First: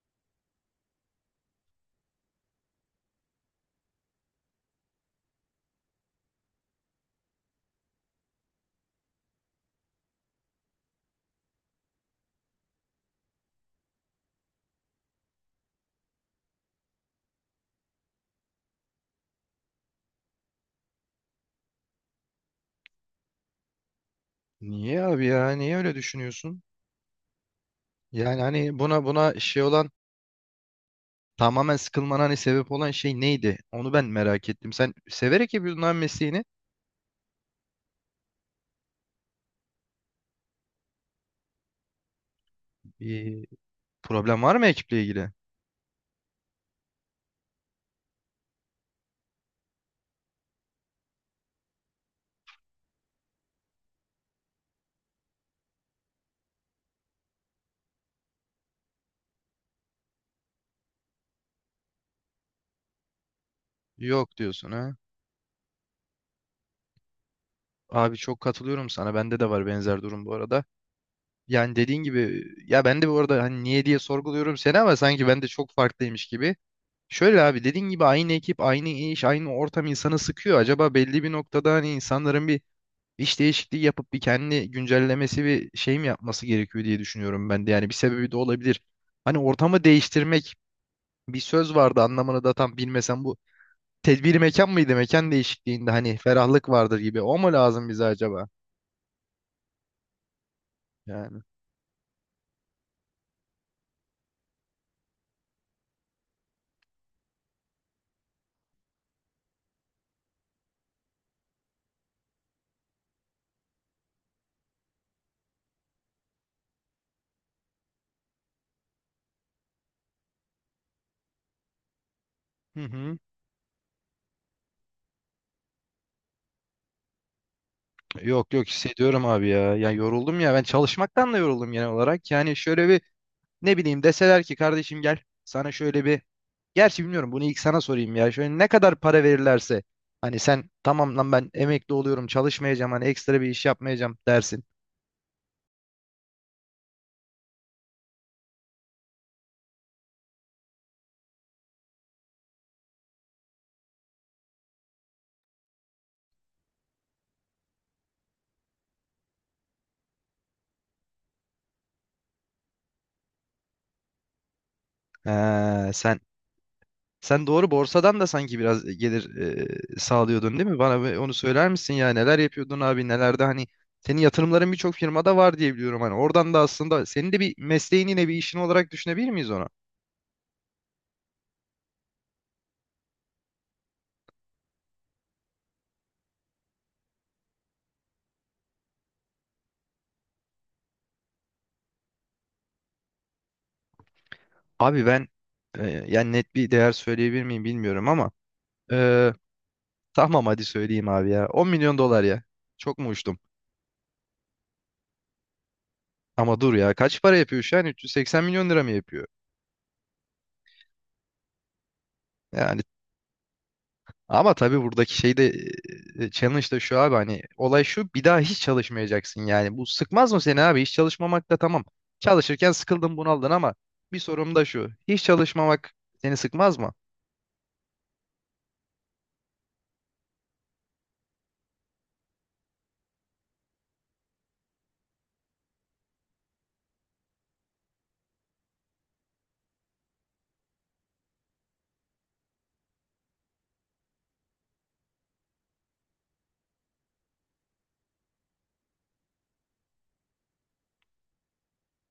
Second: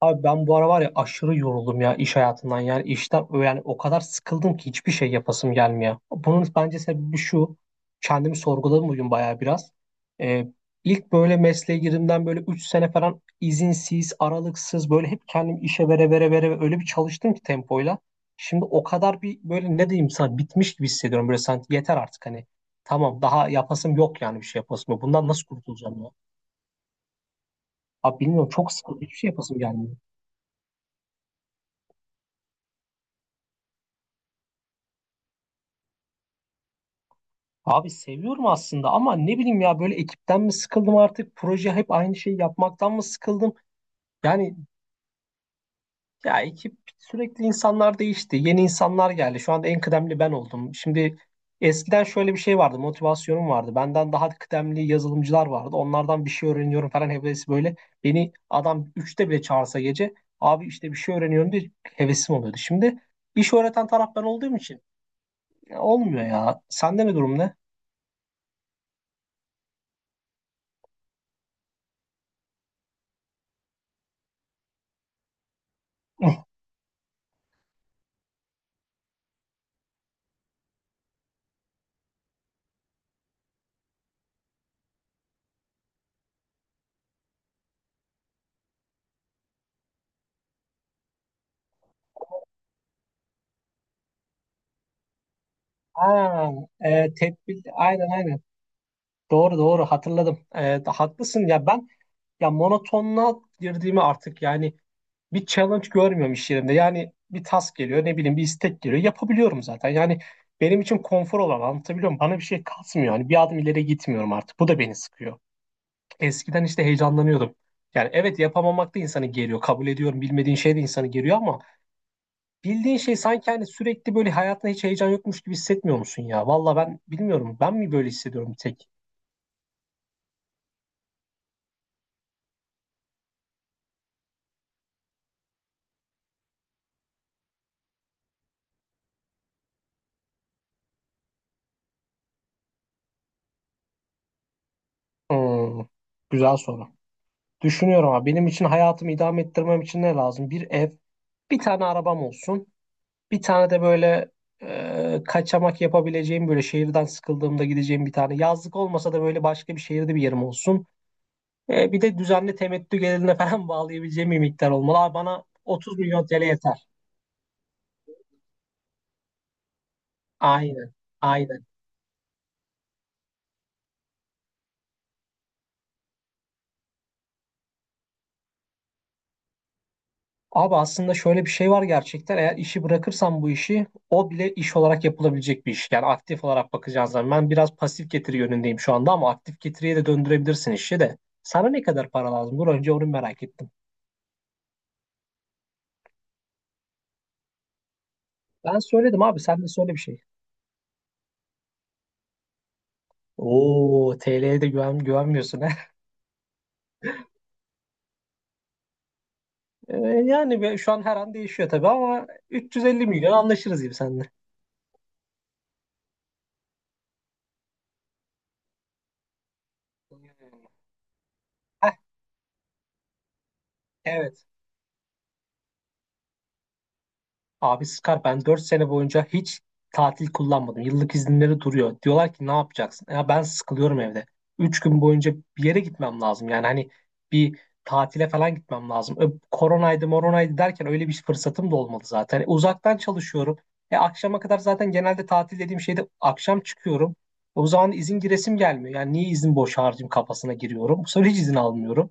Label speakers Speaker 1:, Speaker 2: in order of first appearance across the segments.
Speaker 1: Abi ben bu ara var ya aşırı yoruldum ya iş hayatından yani işten yani o kadar sıkıldım ki hiçbir şey yapasım gelmiyor. Bunun bence sebebi şu, kendimi sorguladım bugün bayağı biraz. Ee, ilk böyle mesleğe girdiğimden böyle 3 sene falan izinsiz aralıksız böyle hep kendimi işe vere vere vere vere öyle bir çalıştım ki tempoyla. Şimdi o kadar bir böyle ne diyeyim sana, bitmiş gibi hissediyorum böyle, sanki yeter artık hani. Tamam, daha yapasım yok yani bir şey yapasım
Speaker 2: Niye
Speaker 1: yok.
Speaker 2: abi
Speaker 1: Bundan nasıl
Speaker 2: ya? Niye öyle
Speaker 1: kurtulacağım ya?
Speaker 2: düşünüyorsun?
Speaker 1: Abi
Speaker 2: Yani
Speaker 1: bilmiyorum, çok
Speaker 2: hani
Speaker 1: sıkıldım,
Speaker 2: buna
Speaker 1: hiçbir şey
Speaker 2: buna
Speaker 1: yapasım
Speaker 2: şey olan
Speaker 1: gelmiyor.
Speaker 2: tamamen sıkılmana hani sebep olan şey neydi? Onu ben merak ettim. Sen severek yapıyordun abi mesleğini.
Speaker 1: Abi seviyorum aslında ama ne bileyim ya, böyle ekipten mi sıkıldım artık, proje hep aynı şeyi yapmaktan mı
Speaker 2: Bir
Speaker 1: sıkıldım?
Speaker 2: problem var
Speaker 1: Yani
Speaker 2: mı ekiple ilgili?
Speaker 1: ya ekip sürekli, insanlar değişti, yeni insanlar geldi, şu anda en kıdemli ben oldum. Şimdi eskiden şöyle bir şey vardı, motivasyonum vardı, benden daha kıdemli yazılımcılar vardı, onlardan bir şey öğreniyorum falan hevesi böyle. Beni adam üçte bile çağırsa gece, abi işte bir şey öğreniyorum diye hevesim oluyordu. Şimdi iş öğreten taraf ben
Speaker 2: Yok
Speaker 1: olduğum
Speaker 2: diyorsun
Speaker 1: için
Speaker 2: ha.
Speaker 1: ya olmuyor ya. Sende ne durum, ne?
Speaker 2: Abi çok katılıyorum sana. Bende de var benzer durum bu arada. Yani dediğin gibi ya ben de bu arada hani niye diye sorguluyorum seni ama sanki ben de çok farklıymış gibi. Şöyle abi dediğin gibi aynı ekip, aynı iş, aynı ortam insanı sıkıyor. Acaba belli bir noktada hani insanların bir iş değişikliği yapıp bir kendi güncellemesi ve şey mi yapması gerekiyor diye düşünüyorum ben de. Yani bir sebebi de olabilir. Hani ortamı değiştirmek bir söz vardı anlamını da tam bilmesem bu tedbir mekan mıydı? Mekan değişikliğinde hani
Speaker 1: Ha,
Speaker 2: ferahlık vardır gibi. O mu
Speaker 1: tedbir,
Speaker 2: lazım bize
Speaker 1: aynen aynen,
Speaker 2: acaba?
Speaker 1: doğru doğru, hatırladım.
Speaker 2: Yani.
Speaker 1: Haklısın ya. Ben ya monotonluğa girdiğimi artık, yani bir challenge görmüyorum iş yerinde, yani bir task geliyor, ne bileyim bir istek geliyor, yapabiliyorum zaten yani, benim için konfor olan, anlatabiliyor muyum, bana bir şey kasmıyor yani, bir adım ileri gitmiyorum artık, bu da beni sıkıyor. Eskiden işte heyecanlanıyordum, yani evet, yapamamak da insanı geriyor, kabul ediyorum, bilmediğin şey de insanı geriyor ama
Speaker 2: Hı
Speaker 1: bildiğin şey
Speaker 2: hı.
Speaker 1: sanki hani, sürekli böyle hayatta hiç heyecan yokmuş gibi hissetmiyor musun ya? Valla ben bilmiyorum. Ben mi böyle
Speaker 2: Yok
Speaker 1: hissediyorum bir
Speaker 2: yok
Speaker 1: tek?
Speaker 2: hissediyorum abi ya. Ya yoruldum ya ben çalışmaktan da yoruldum genel olarak. Yani şöyle bir ne bileyim deseler ki kardeşim gel sana şöyle bir gerçi bilmiyorum bunu ilk sana sorayım ya. Şöyle ne kadar para verirlerse hani sen tamam lan ben emekli oluyorum çalışmayacağım hani ekstra bir iş yapmayacağım dersin.
Speaker 1: Hmm, güzel soru. Düşünüyorum ama, benim için hayatımı idame ettirmem için ne lazım? Bir ev, bir tane arabam olsun. Bir tane de böyle, kaçamak yapabileceğim, böyle şehirden sıkıldığımda gideceğim bir tane. Yazlık olmasa da böyle başka bir şehirde bir yerim olsun. Bir de düzenli temettü gelirine falan bağlayabileceğim bir miktar olmalı. Abi bana
Speaker 2: Ee,
Speaker 1: 30
Speaker 2: sen
Speaker 1: milyon TL yeter.
Speaker 2: sen doğru borsadan da sanki biraz gelir sağlıyordun değil mi?
Speaker 1: Aynen.
Speaker 2: Bana bir onu
Speaker 1: Aynen.
Speaker 2: söyler misin ya neler yapıyordun abi nelerde hani senin yatırımların birçok firmada var diye biliyorum hani oradan da aslında senin de bir mesleğin yine bir işin olarak düşünebilir miyiz onu?
Speaker 1: Abi aslında şöyle bir şey var gerçekten. Eğer işi bırakırsam, bu işi o bile iş olarak yapılabilecek bir iş. Yani aktif olarak bakacağız zaman. Ben biraz pasif getiri yönündeyim şu anda ama aktif getiriye de döndürebilirsin işi de. Sana ne kadar para lazım? Dur önce onu merak ettim.
Speaker 2: Abi ben yani net bir değer söyleyebilir miyim bilmiyorum ama
Speaker 1: Ben söyledim
Speaker 2: e,
Speaker 1: abi, sen de söyle bir şey.
Speaker 2: tamam hadi söyleyeyim abi ya 10 milyon dolar ya çok mu uçtum?
Speaker 1: Oo, TL'ye de güvenmiyorsun he.
Speaker 2: Ama dur ya kaç para yapıyor şu an? 380 milyon lira mı yapıyor?
Speaker 1: Ee, yani şu an her an değişiyor tabii ama
Speaker 2: Yani
Speaker 1: 350 milyon anlaşırız gibi seninle.
Speaker 2: ama tabii buradaki şey de challenge da şu abi hani olay şu bir daha hiç çalışmayacaksın yani. Bu sıkmaz mı seni abi? Hiç çalışmamak da tamam.
Speaker 1: Heh,
Speaker 2: Çalışırken sıkıldın bunaldın ama bir
Speaker 1: evet.
Speaker 2: sorum da şu. Hiç çalışmamak seni sıkmaz mı?
Speaker 1: Abi Scar, ben 4 sene boyunca hiç tatil kullanmadım. Yıllık izinleri duruyor. Diyorlar ki ne yapacaksın? Ya ben sıkılıyorum evde. 3 gün boyunca bir yere gitmem lazım. Yani hani bir tatile falan gitmem lazım. Koronaydı moronaydı derken öyle bir fırsatım da olmadı zaten. Uzaktan çalışıyorum. Akşama kadar zaten, genelde tatil dediğim şeyde akşam çıkıyorum. O zaman izin giresim gelmiyor. Yani niye izin boş harcayayım kafasına giriyorum. Bu sefer hiç izin almıyorum.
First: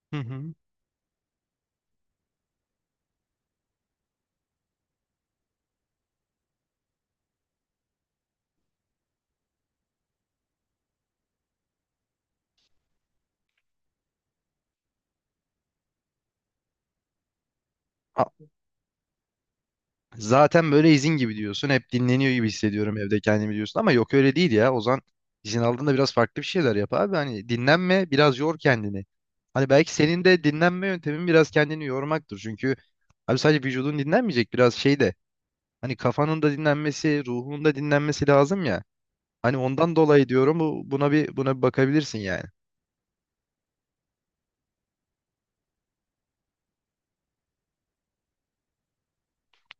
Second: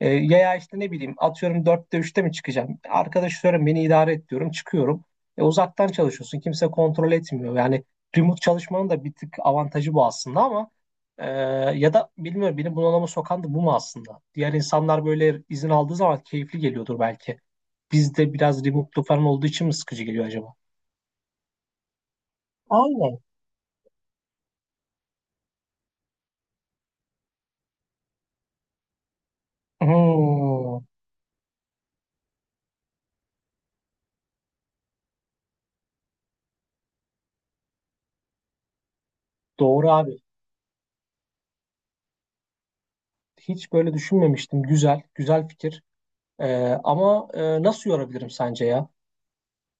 Speaker 2: Hı
Speaker 1: Ya
Speaker 2: hı.
Speaker 1: ya işte ne bileyim atıyorum, dörtte üçte mi çıkacağım? Arkadaş diyorum, beni idare et diyorum, çıkıyorum. Uzaktan çalışıyorsun, kimse kontrol etmiyor. Yani remote çalışmanın da bir tık avantajı bu aslında ama e, ya da bilmiyorum, beni bunalıma sokan da bu mu aslında? Diğer insanlar böyle izin aldığı zaman keyifli geliyordur belki. Bizde
Speaker 2: A-
Speaker 1: biraz remote'lu falan olduğu için mi sıkıcı geliyor acaba?
Speaker 2: Zaten böyle izin gibi diyorsun. Hep dinleniyor gibi hissediyorum
Speaker 1: Aynen.
Speaker 2: evde kendimi diyorsun. Ama yok öyle değil ya. Ozan izin aldığında biraz farklı bir şeyler yap abi. Hani dinlenme biraz yor kendini. Hani belki senin de
Speaker 1: Hmm,
Speaker 2: dinlenme yöntemin biraz kendini yormaktır. Çünkü abi sadece vücudun dinlenmeyecek biraz şey de. Hani kafanın da dinlenmesi, ruhun da dinlenmesi lazım ya. Hani
Speaker 1: doğru
Speaker 2: ondan
Speaker 1: abi.
Speaker 2: dolayı diyorum bu buna bir bakabilirsin yani.
Speaker 1: Hiç böyle düşünmemiştim. Güzel, güzel fikir. E, ama nasıl yorabilirim sence ya?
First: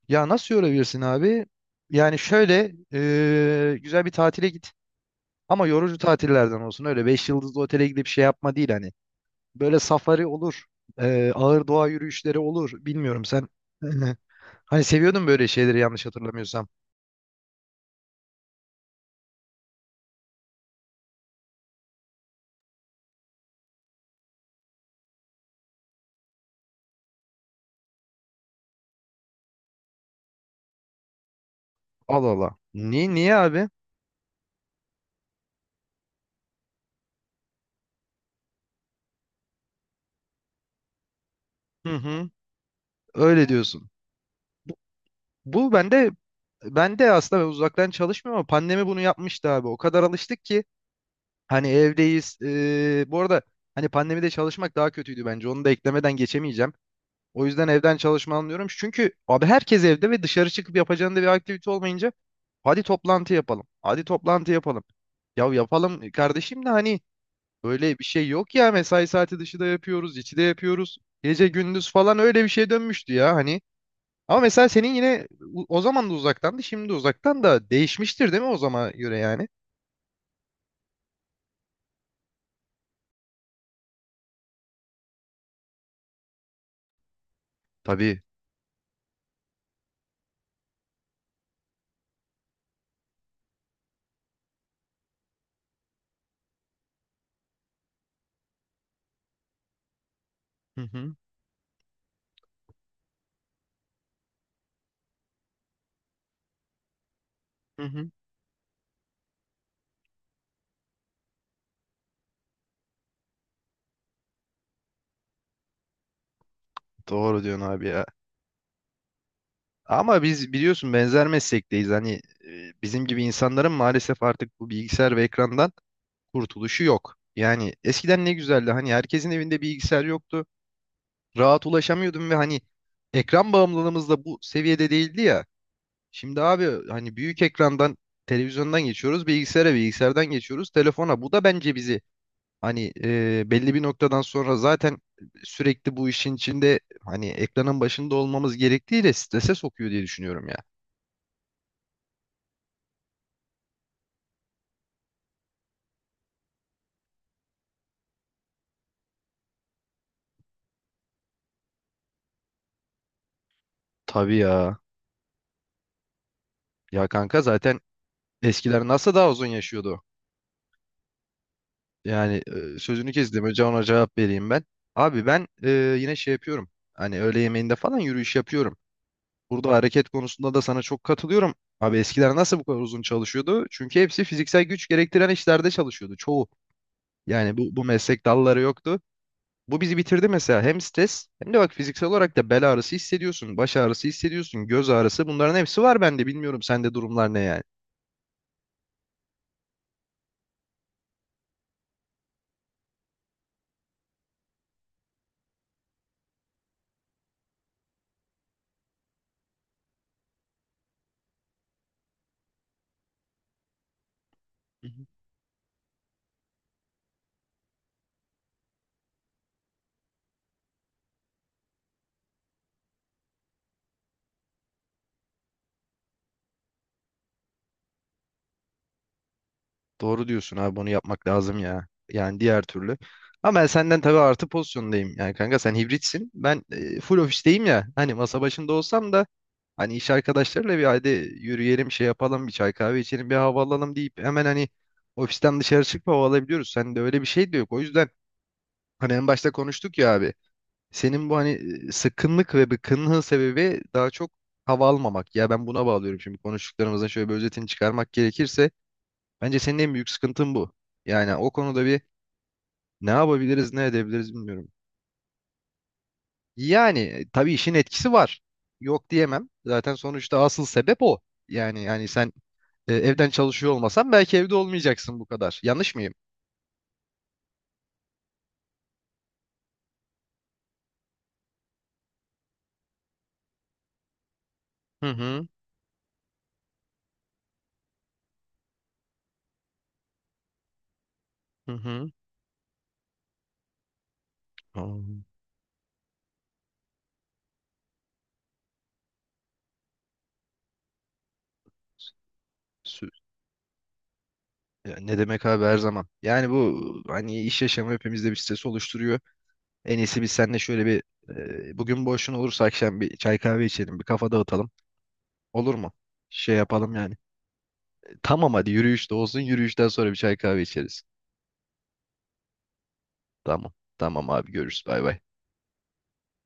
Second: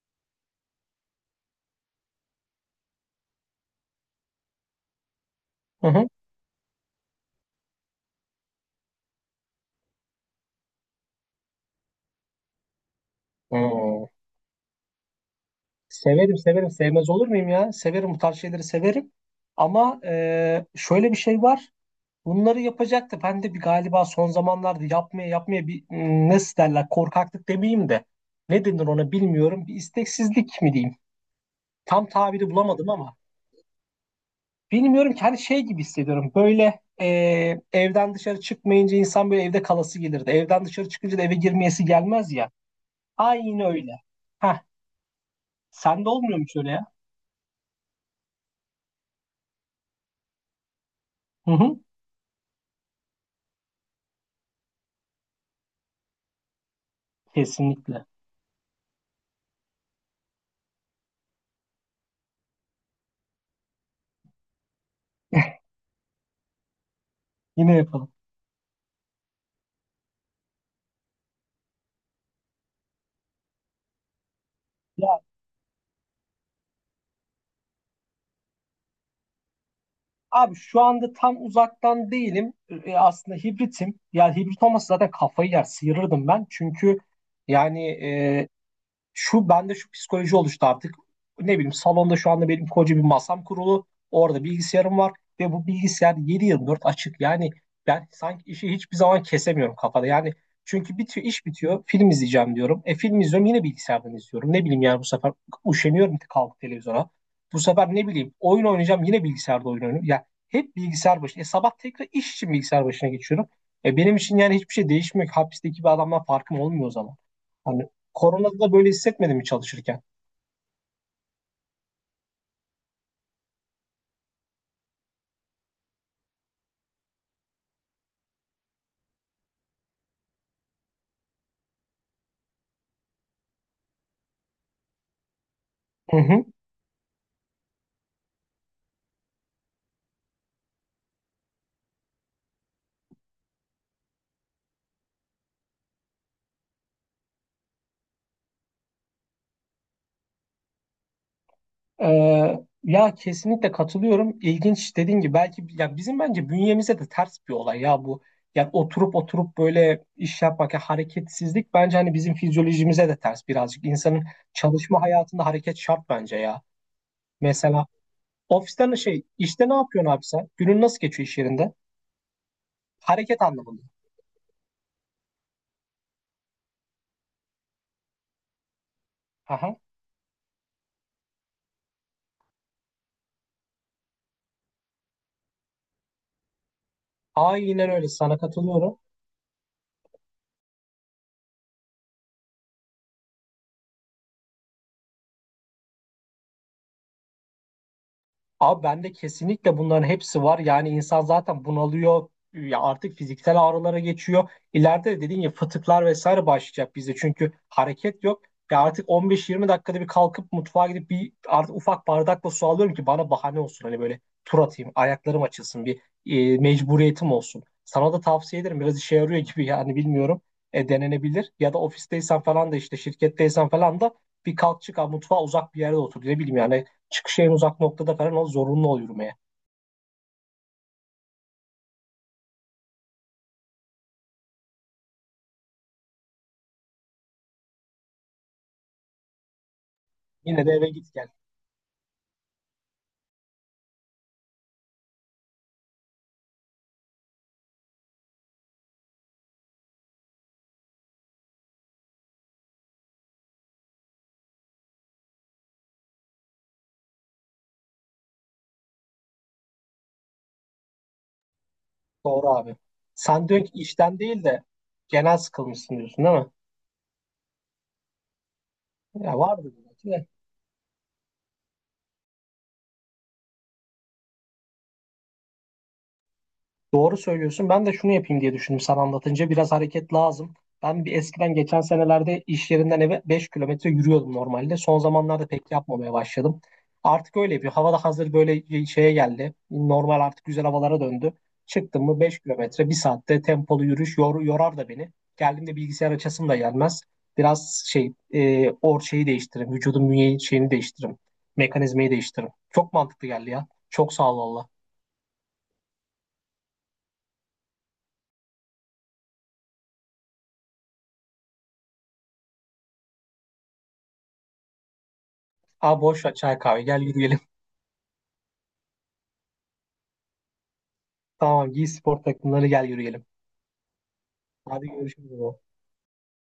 Speaker 2: Ya nasıl yorabilirsin abi? Yani şöyle güzel bir tatile git. Ama
Speaker 1: Hı
Speaker 2: yorucu
Speaker 1: hı.
Speaker 2: tatillerden olsun öyle 5 yıldızlı otele gidip şey yapma değil hani. Böyle safari olur. Ağır doğa yürüyüşleri olur. Bilmiyorum sen.
Speaker 1: Hmm.
Speaker 2: Hani seviyordun böyle şeyleri yanlış
Speaker 1: Severim
Speaker 2: hatırlamıyorsam.
Speaker 1: severim, sevmez olur muyum ya? Severim, bu tarz şeyleri severim. Ama şöyle bir şey var. Bunları yapacaktı. Ben de bir galiba son zamanlarda yapmaya yapmaya bir, nasıl derler, korkaklık demeyeyim de. Ne denir ona bilmiyorum. Bir isteksizlik mi diyeyim? Tam
Speaker 2: Allah
Speaker 1: tabiri
Speaker 2: Allah.
Speaker 1: bulamadım
Speaker 2: Niye,
Speaker 1: ama.
Speaker 2: niye abi?
Speaker 1: Bilmiyorum ki, hani şey gibi hissediyorum. Böyle evden dışarı çıkmayınca insan böyle evde kalası gelirdi. Evden dışarı çıkınca da eve girmeyesi
Speaker 2: Hı hı.
Speaker 1: gelmez ya.
Speaker 2: Öyle
Speaker 1: Aynı
Speaker 2: diyorsun.
Speaker 1: öyle. Heh,
Speaker 2: Bu, bu
Speaker 1: sende
Speaker 2: bende
Speaker 1: olmuyor mu hiç öyle ya?
Speaker 2: aslında ben uzaktan çalışmıyorum ama pandemi bunu yapmıştı abi. O kadar alıştık ki
Speaker 1: Hı
Speaker 2: hani
Speaker 1: hı,
Speaker 2: evdeyiz. Bu arada hani pandemide çalışmak daha kötüydü bence. Onu da eklemeden geçemeyeceğim. O yüzden evden
Speaker 1: kesinlikle.
Speaker 2: çalışma anlıyorum. Çünkü abi herkes evde ve dışarı çıkıp yapacağında bir aktivite olmayınca hadi toplantı yapalım. Hadi toplantı yapalım. Ya yapalım kardeşim de hani
Speaker 1: Yine
Speaker 2: böyle bir
Speaker 1: yapalım.
Speaker 2: şey yok ya mesai saati dışı da yapıyoruz, içi de yapıyoruz. Gece gündüz falan öyle bir şeye dönmüştü ya hani. Ama mesela senin
Speaker 1: Ya
Speaker 2: yine o zaman da uzaktandı, şimdi de uzaktan da değişmiştir değil mi o zaman göre yani?
Speaker 1: abi şu anda tam uzaktan değilim. Aslında hibritim. Yani hibrit olmasa zaten kafayı yer, sıyırırdım ben. Çünkü yani
Speaker 2: Tabii.
Speaker 1: şu bende şu psikoloji oluştu artık. Ne bileyim, salonda şu anda benim koca bir masam kurulu. Orada bilgisayarım var ve bu bilgisayar 7 dört açık. Yani ben sanki işi hiçbir zaman kesemiyorum kafada. Yani
Speaker 2: Hı
Speaker 1: çünkü
Speaker 2: hı.
Speaker 1: bitiyor, iş bitiyor. Film izleyeceğim diyorum. Film izliyorum, yine bilgisayardan izliyorum. Ne bileyim yani, bu sefer üşeniyorum kalkıp televizyona. Bu
Speaker 2: Hı
Speaker 1: sefer ne
Speaker 2: hı.
Speaker 1: bileyim, oyun oynayacağım, yine bilgisayarda oyun oynuyorum. Ya hep bilgisayar başında. Sabah tekrar iş için bilgisayar başına geçiyorum. Benim için yani hiçbir şey değişmiyor ki. Hapisteki bir adamdan farkım olmuyor o zaman.
Speaker 2: Doğru diyorsun
Speaker 1: Hani
Speaker 2: abi ya.
Speaker 1: Koronada da böyle hissetmedin mi çalışırken?
Speaker 2: Ama biz biliyorsun benzer meslekteyiz. Hani bizim gibi insanların maalesef artık bu bilgisayar ve ekrandan kurtuluşu yok. Yani eskiden ne güzeldi. Hani herkesin evinde bilgisayar yoktu. Rahat ulaşamıyordum ve hani ekran bağımlılığımız da bu seviyede değildi ya.
Speaker 1: Hı
Speaker 2: Şimdi
Speaker 1: hı.
Speaker 2: abi hani büyük ekrandan televizyondan geçiyoruz, bilgisayara, bilgisayardan geçiyoruz, telefona. Bu da bence bizi hani belli bir noktadan sonra zaten sürekli bu işin içinde hani ekranın başında olmamız gerektiğiyle strese sokuyor diye düşünüyorum ya.
Speaker 1: Ya kesinlikle katılıyorum. İlginç, dediğin gibi belki ya bizim bence bünyemize de ters bir olay ya bu. Yani oturup oturup böyle iş yapmak, ya hareketsizlik bence hani bizim fizyolojimize de ters birazcık. İnsanın
Speaker 2: Tabii ya.
Speaker 1: çalışma hayatında hareket şart bence ya.
Speaker 2: Ya kanka zaten
Speaker 1: Mesela
Speaker 2: eskiler
Speaker 1: ofisten
Speaker 2: nasıl
Speaker 1: şey,
Speaker 2: daha uzun
Speaker 1: işte ne
Speaker 2: yaşıyordu?
Speaker 1: yapıyorsun abi sen? Günün nasıl geçiyor iş yerinde?
Speaker 2: Yani sözünü
Speaker 1: Hareket
Speaker 2: kestim. Önce ona
Speaker 1: anlamında.
Speaker 2: cevap vereyim ben. Abi ben yine şey yapıyorum. Hani öğle yemeğinde falan yürüyüş yapıyorum. Burada
Speaker 1: Aha.
Speaker 2: hareket konusunda da sana çok katılıyorum. Abi eskiler nasıl bu kadar uzun çalışıyordu? Çünkü hepsi fiziksel güç gerektiren işlerde çalışıyordu. Çoğu. Yani bu
Speaker 1: Aynen öyle,
Speaker 2: meslek
Speaker 1: sana
Speaker 2: dalları
Speaker 1: katılıyorum.
Speaker 2: yoktu. Bu bizi bitirdi mesela. Hem stres hem de bak fiziksel olarak da bel ağrısı hissediyorsun. Baş ağrısı hissediyorsun. Göz ağrısı. Bunların hepsi var bende. Bilmiyorum sende durumlar ne yani.
Speaker 1: Abi bende kesinlikle bunların hepsi var. Yani insan zaten bunalıyor. Ya artık fiziksel ağrılara geçiyor. İleride de dediğin gibi fıtıklar vesaire başlayacak bizde. Çünkü hareket yok. Ya artık 15-20 dakikada bir kalkıp mutfağa gidip bir artık ufak bardakla su alıyorum ki bana bahane olsun. Hani böyle tur atayım, ayaklarım açılsın, bir mecburiyetim olsun. Sana da tavsiye ederim. Biraz işe yarıyor gibi yani bilmiyorum. Denenebilir. Ya da ofisteysen falan da, işte şirketteysen falan da, bir kalk çık abi, mutfağa uzak bir yerde otur. Ne bileyim yani, çıkışı en uzak noktada falan, o zorunlu ol yürümeye.
Speaker 2: Doğru diyorsun abi bunu yapmak lazım ya. Yani diğer türlü. Ama ben senden tabii artı pozisyondayım. Yani kanka sen hibritsin. Ben full ofisteyim ya. Hani masa başında olsam da hani iş
Speaker 1: Yine de
Speaker 2: arkadaşlarıyla bir
Speaker 1: eve
Speaker 2: hadi
Speaker 1: git gel.
Speaker 2: yürüyelim şey yapalım bir çay kahve içelim bir hava alalım deyip hemen hani ofisten dışarı çıkıp hava alabiliyoruz. Sen de öyle bir şey de yok. O yüzden hani en başta konuştuk ya abi. Senin bu hani sıkkınlık ve bıkkınlığın sebebi daha çok hava almamak. Ya ben buna bağlıyorum şimdi konuştuklarımızın şöyle bir özetini çıkarmak gerekirse. Bence senin en büyük sıkıntın bu. Yani o konuda bir
Speaker 1: Doğru abi.
Speaker 2: ne
Speaker 1: Sen diyorsun
Speaker 2: yapabiliriz,
Speaker 1: ki
Speaker 2: ne
Speaker 1: işten
Speaker 2: edebiliriz
Speaker 1: değil de
Speaker 2: bilmiyorum.
Speaker 1: genel sıkılmışsın, diyorsun değil mi?
Speaker 2: Yani tabii işin etkisi var. Yok
Speaker 1: Ya
Speaker 2: diyemem.
Speaker 1: vardır
Speaker 2: Zaten
Speaker 1: belki de.
Speaker 2: sonuçta asıl sebep o. Yani sen evden çalışıyor olmasan belki evde olmayacaksın bu kadar. Yanlış mıyım?
Speaker 1: Doğru söylüyorsun. Ben de şunu yapayım diye düşündüm sana anlatınca. Biraz hareket lazım. Ben bir eskiden, geçen senelerde iş yerinden eve 5 kilometre yürüyordum normalde. Son
Speaker 2: Hı hı
Speaker 1: zamanlarda pek yapmamaya başladım. Artık öyle yapıyor. Hava da hazır böyle şeye geldi. Normal artık güzel havalara döndü.
Speaker 2: hı
Speaker 1: Çıktım
Speaker 2: hı.
Speaker 1: mı 5 kilometre bir saatte tempolu yürüyüş, yorar da
Speaker 2: Aa,
Speaker 1: beni. Geldiğimde bilgisayar açasım da gelmez. Biraz şey, şeyi değiştiririm. Vücudun bünye şeyini değiştiririm. Mekanizmayı değiştiririm. Çok
Speaker 2: sü-
Speaker 1: mantıklı geldi ya. Çok sağ ol valla.
Speaker 2: ya ne demek abi her zaman. Yani bu hani iş yaşamı hepimizde bir stres oluşturuyor. En iyisi biz seninle şöyle bir bugün boşun olursa akşam bir çay kahve içelim, bir kafa dağıtalım. Olur mu?
Speaker 1: Aa boş ver,
Speaker 2: Şey
Speaker 1: çay kahve,
Speaker 2: yapalım
Speaker 1: gel
Speaker 2: yani.
Speaker 1: yürüyelim.
Speaker 2: Tamam hadi yürüyüş de olsun. Yürüyüşten sonra bir çay kahve içeriz.
Speaker 1: Tamam, giy spor takımları, gel yürüyelim.
Speaker 2: Tamam. Tamam abi görüşürüz.
Speaker 1: Hadi
Speaker 2: Bay bay.
Speaker 1: görüşürüz. Baba.